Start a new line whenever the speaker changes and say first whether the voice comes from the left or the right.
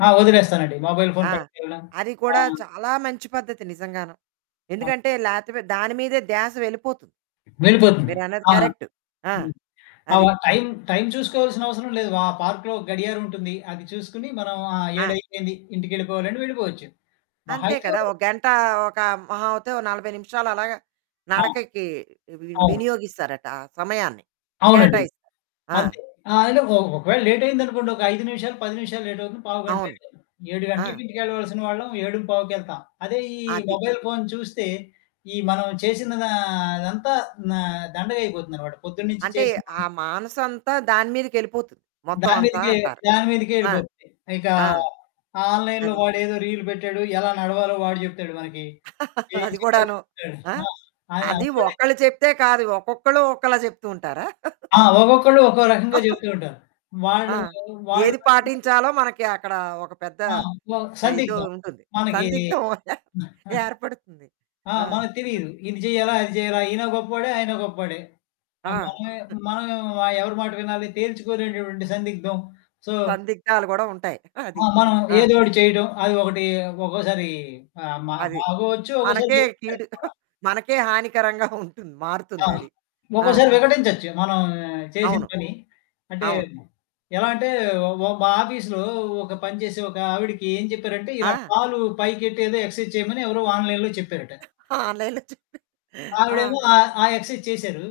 left: ఆ! వదిలేస్తానండి mobile phone
right: ఆ!
left: పట్టికెళ్ళడం.
right: అది
left: ఆ!
right: కూడా చాలా మంచి పద్ధతి నిజంగాను.
left: అవును.
right: ఎందుకంటే లేతెమరి దాని మీదే ధ్యాస వెళ్ళిపోతుంది.
left: వెళ్ళిపోతుంది.
right: మీరు అన్నది
left: ఆహ్,
right: కరెక్టు. ఆ!
left: హ్మ్. ఆ
right: అది.
left: వ టైమ్, టైమ్ చూసుకోవాల్సిన అవసరం లేదు. ఆ పార్క్‌లో గడియారం ఉంటుంది. అది చూసుకొని. మనం ఆ 7
right: ఆ!
left: అయిపోయింది. ఇంటికెళ్ళిపోవాలి అంటే వెళ్ళిపోవచ్చు. మహా
right: అంతే
left: అయితే,
right: కదా!
left: ఓ
right: ఒక గంట ఒక మహా అవుతే, ఒ 40 నిమిషాలు అలాగా
left: ఆ!
right: నడకకి వి
left: అవును.
right: వినియోగిస్తారట ఆ సమయాన్ని,
left: అవునండి.
right: కేటాయిస్తారు. ఆ!
left: అంతే. ఆ! అంటే ఒ ఒకవేళ లేటయిందనుకోండి, ఒక 5 నిమిషాలు, 10 నిమిషాలు లేటవుతుంది. పావుగంట
right: అవును.
left: లేటవుతుంది. 7
right: ఆ!
left: గంటలకి ఇంటికెళ్ళాల్సిన వాళ్ళం, ఏడుం పావుకెళ్తాం. అదే ఈ
right: అది.
left: మొబైల్ ఫోన్ చూస్తే, ఈ మనం చేసినదంతా నా దండగా అయిపోతుందనమాట. పొద్దున్నుంచి
right: అంటే ఆ
left: చేసిదన్
right: మానసంతా దాని మీదకెళ్ళిపోతుంది మొత్తం
left: దాని
right: అంతా
left: మీదకే
right: అంటారు.
left: దాని మీదకే
right: ఆ!
left: యెళ్ళిపోతుంది. ఇకా
right: ఆ!
left: ఆన్లైన్‌లో
right: అది.
left: వాడేదో రీల్ పెట్టాడు. ఎలా నడవాలో వాడు చెప్తాడు మనకి. ఎమీ
right: అది
left: చేయాలో
right: గూడాను.
left: చెప్తాడు.
right: ఆ!
left: ఆ! ఆయన
right: అది
left: అందులోనే
right: ఒక్కళ్ళు చెప్తే కాదు. ఒక్కొక్కళ్ళు ఒకలా చెప్తూ ఉంటారా?
left: ఆ! ఒక్కొక్కళ్ళు ఒక్కో రకంగా చెప్తూ ఉంటారు.
right: ఆ!
left: వాళ్ళూ, వాళ్ళు
right: ఏది
left: బట్టి మరి
right: పాటించాలో మనకి అక్కడ ఒక పెద్ద
left: ఆ! వ
right: ఇది
left: సందిగ్ధం
right: ఉంటుంది.
left: మనకీ
right: సందిగ్ధం ఏర్పడుతుంది.
left: ఆ!
right: ఆ!
left: మనకు
right: హ్మ్.
left: తెలీదు. ఇది చెయ్యాలా అది చేయాలా? ఈయన గొప్పోడే ఆయన గొప్పోడే. ఆ!
right: ఆ!
left: మనమే మనం ఎవరి మాట వినాలి? తేల్చుకోలేనటువంటి సందిగ్ధం. సో
right: సందిగ్ధాలు కూడా ఉంటాయి.
left: ఆ!
right: అది.
left: మనం
right: ఆ!
left: ఏదో ఒకటి చేయటం. అది ఒకటి ఒక్కోసారి ఆహ్, మ
right: అది.
left: బాగోవచ్చు. ఒక్కోసారి
right: మనకే
left: గెలుస్తాది
right: కీడు
left: కూడా.
right: మనకే హానికరంగా ఉంటుంది.
left: ఆ!
right: మారుతుంది అది. ఆ!
left: ఒక్కోసారి వికటించొచ్చు. మనం చేసిన
right: అవును.
left: పని. అంటే
right: అవును.
left: ఎలా అంటే ఒక మా ఆఫీస్‌లో ఒక పని చేసే ఒక ఆవిడకి ఏం చెప్పారంటే, ఇలా
right: ఆ!
left: కాలు పైకెట్టి ఎదో ఎక్సర్‌సైజ్ చేయమని ఎవరో ఆన్లైన్‌లో చెప్పారట.
right: ఆన్లైన్‌లొ చూసి ఆ!
left: ఆవిడేమో ఆ, ఆ ఎక్సర్‌సైజ్ చేశారు.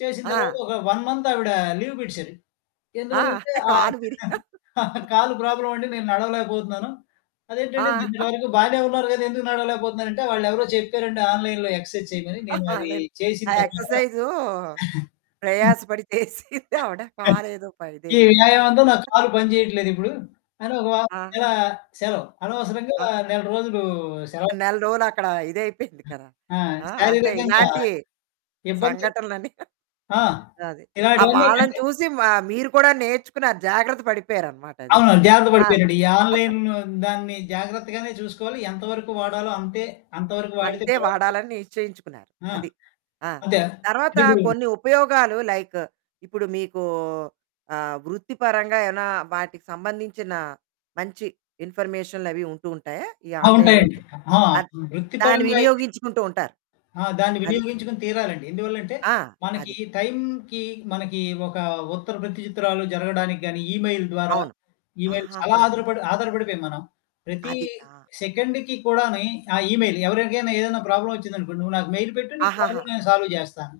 left: చేసిన తర్వాత
right: ఆ!
left: ఒక 1 మంత్ ఆవిడ లీవ్ పెట్టిశారు.
right: ఆ!
left: ఎందువల్లంటే ఆహ్,
right: కాలు వీరిగి ఆ!
left: "కాలు ప్రాబ్లమండి, నేను నడవలేకపోతున్నాను." అదేంటంటే
right: ఆ!
left: నిన్నటి వరకు బానే ఉన్నారు కదా! ఎందుకు నడవలేకపోతున్నారంటే, వాళ్ళెవరో చెప్పారండి ఆన్లైన్‌లో ఎక్సర్‌సైజ్ చేయమని. నేను అది
right: అదే.
left: చేసిన
right: ఆ
left: తర్వాత
right: ఎక్సర్సైజు ప్రయాసపడి చేసింది ఆవిడ
left: అది.
right: కాలదో ప
left: "ఈ
right: ఇదయిపోయింది.
left: వ్యాయామంతో నా కాలు పనిచేయట్లేదిప్పుడు," అని ఒక వారం
right: ఆ!
left: నెల సెలవు అనవసరంగా
right: ఆ!
left: నెల రోజులు సెలవు
right: నెల రోజులు అక్కడ ఇదయిపోయింది కదా!
left: ఆ!
right: ఆ! అంటే
left: శారీరకంగా
right: ఇలాంటి
left: ఇబ్బంది
right: సంఘటనలన్నీ
left: ఆ!
right: అది. ఆ!
left: ఇలాంటివన్నీ
right: వాళ్ళని
left: అంటే
right: చూసి మ మీరు కూడా నేర్చుకున్నారు జాగ్రత్త పడిపోయారనమాట అది.
left: అవునవును. జాగ్రత్త
right: అవును.
left: పడిపోయానండి. ఈ ఆన్లైన్ దాన్ని జాగ్రత్తగానే చూసుకోవాలి. ఎంతవరకు వాడాలో అంతే అంతవరకు వాడితే
right: అంతే
left: పర్వాలేదు.
right: వాడాలని నిశ్చయించుకున్నారు
left: ఆ!
right: అది. ఆ!
left: అంతా
right: తర్వాత
left: చెడిపోయింది.
right: కొన్ని ఉపయోగాలు లైక్ ఇప్పుడు మీకు ఆహ్, వృత్తిపరంగా ఏవైనా వాటికి సంబంధించిన మంచి ఇన్ఫర్మేషన్లు అవి ఉంటూ ఉంటాయా? ఈ
left: ఆ! ఉంటాయండి.
right: ఆన్లైన్‌లోకి
left: ఆ!
right: అద్
left: వృత్తి
right: దాన్ని
left: పరంగా అయితే
right: వినియోగించుకుంటూ ఉంటారు.
left: ఆ! దాన్ని
right: అది.
left: వినియోగించుకుని తీరాలండి. ఎందువల్లంటే
right: ఆ!
left: మనకి
right: అది.
left: టైమ్‌కి మనకి ఒక ఉత్తర ప్రతిచిత్రాలు జరగడానికి గాని ఇమెయిల్ ద్వారా
right: అవును.
left: ఇమెయిల్ చాలా
right: ఆహాహా!
left: ఆధారపడి ఆధారపడిపోయాం మనం. ప్రతీ
right: అది. ఆ!
left: సెకండ్‌కి కూడాని ఆహ్, ఇమెయిల్ ఎవరికైనా ఏదైనా ప్రాబ్లమ్ వచ్చిందనుకోండి, "నువ్వు నాకు మెయిల్ పెట్టు. నీ
right: ఆహాహా!
left: ప్రాబ్లమ్ నేను సాల్వ్ చేస్తాను."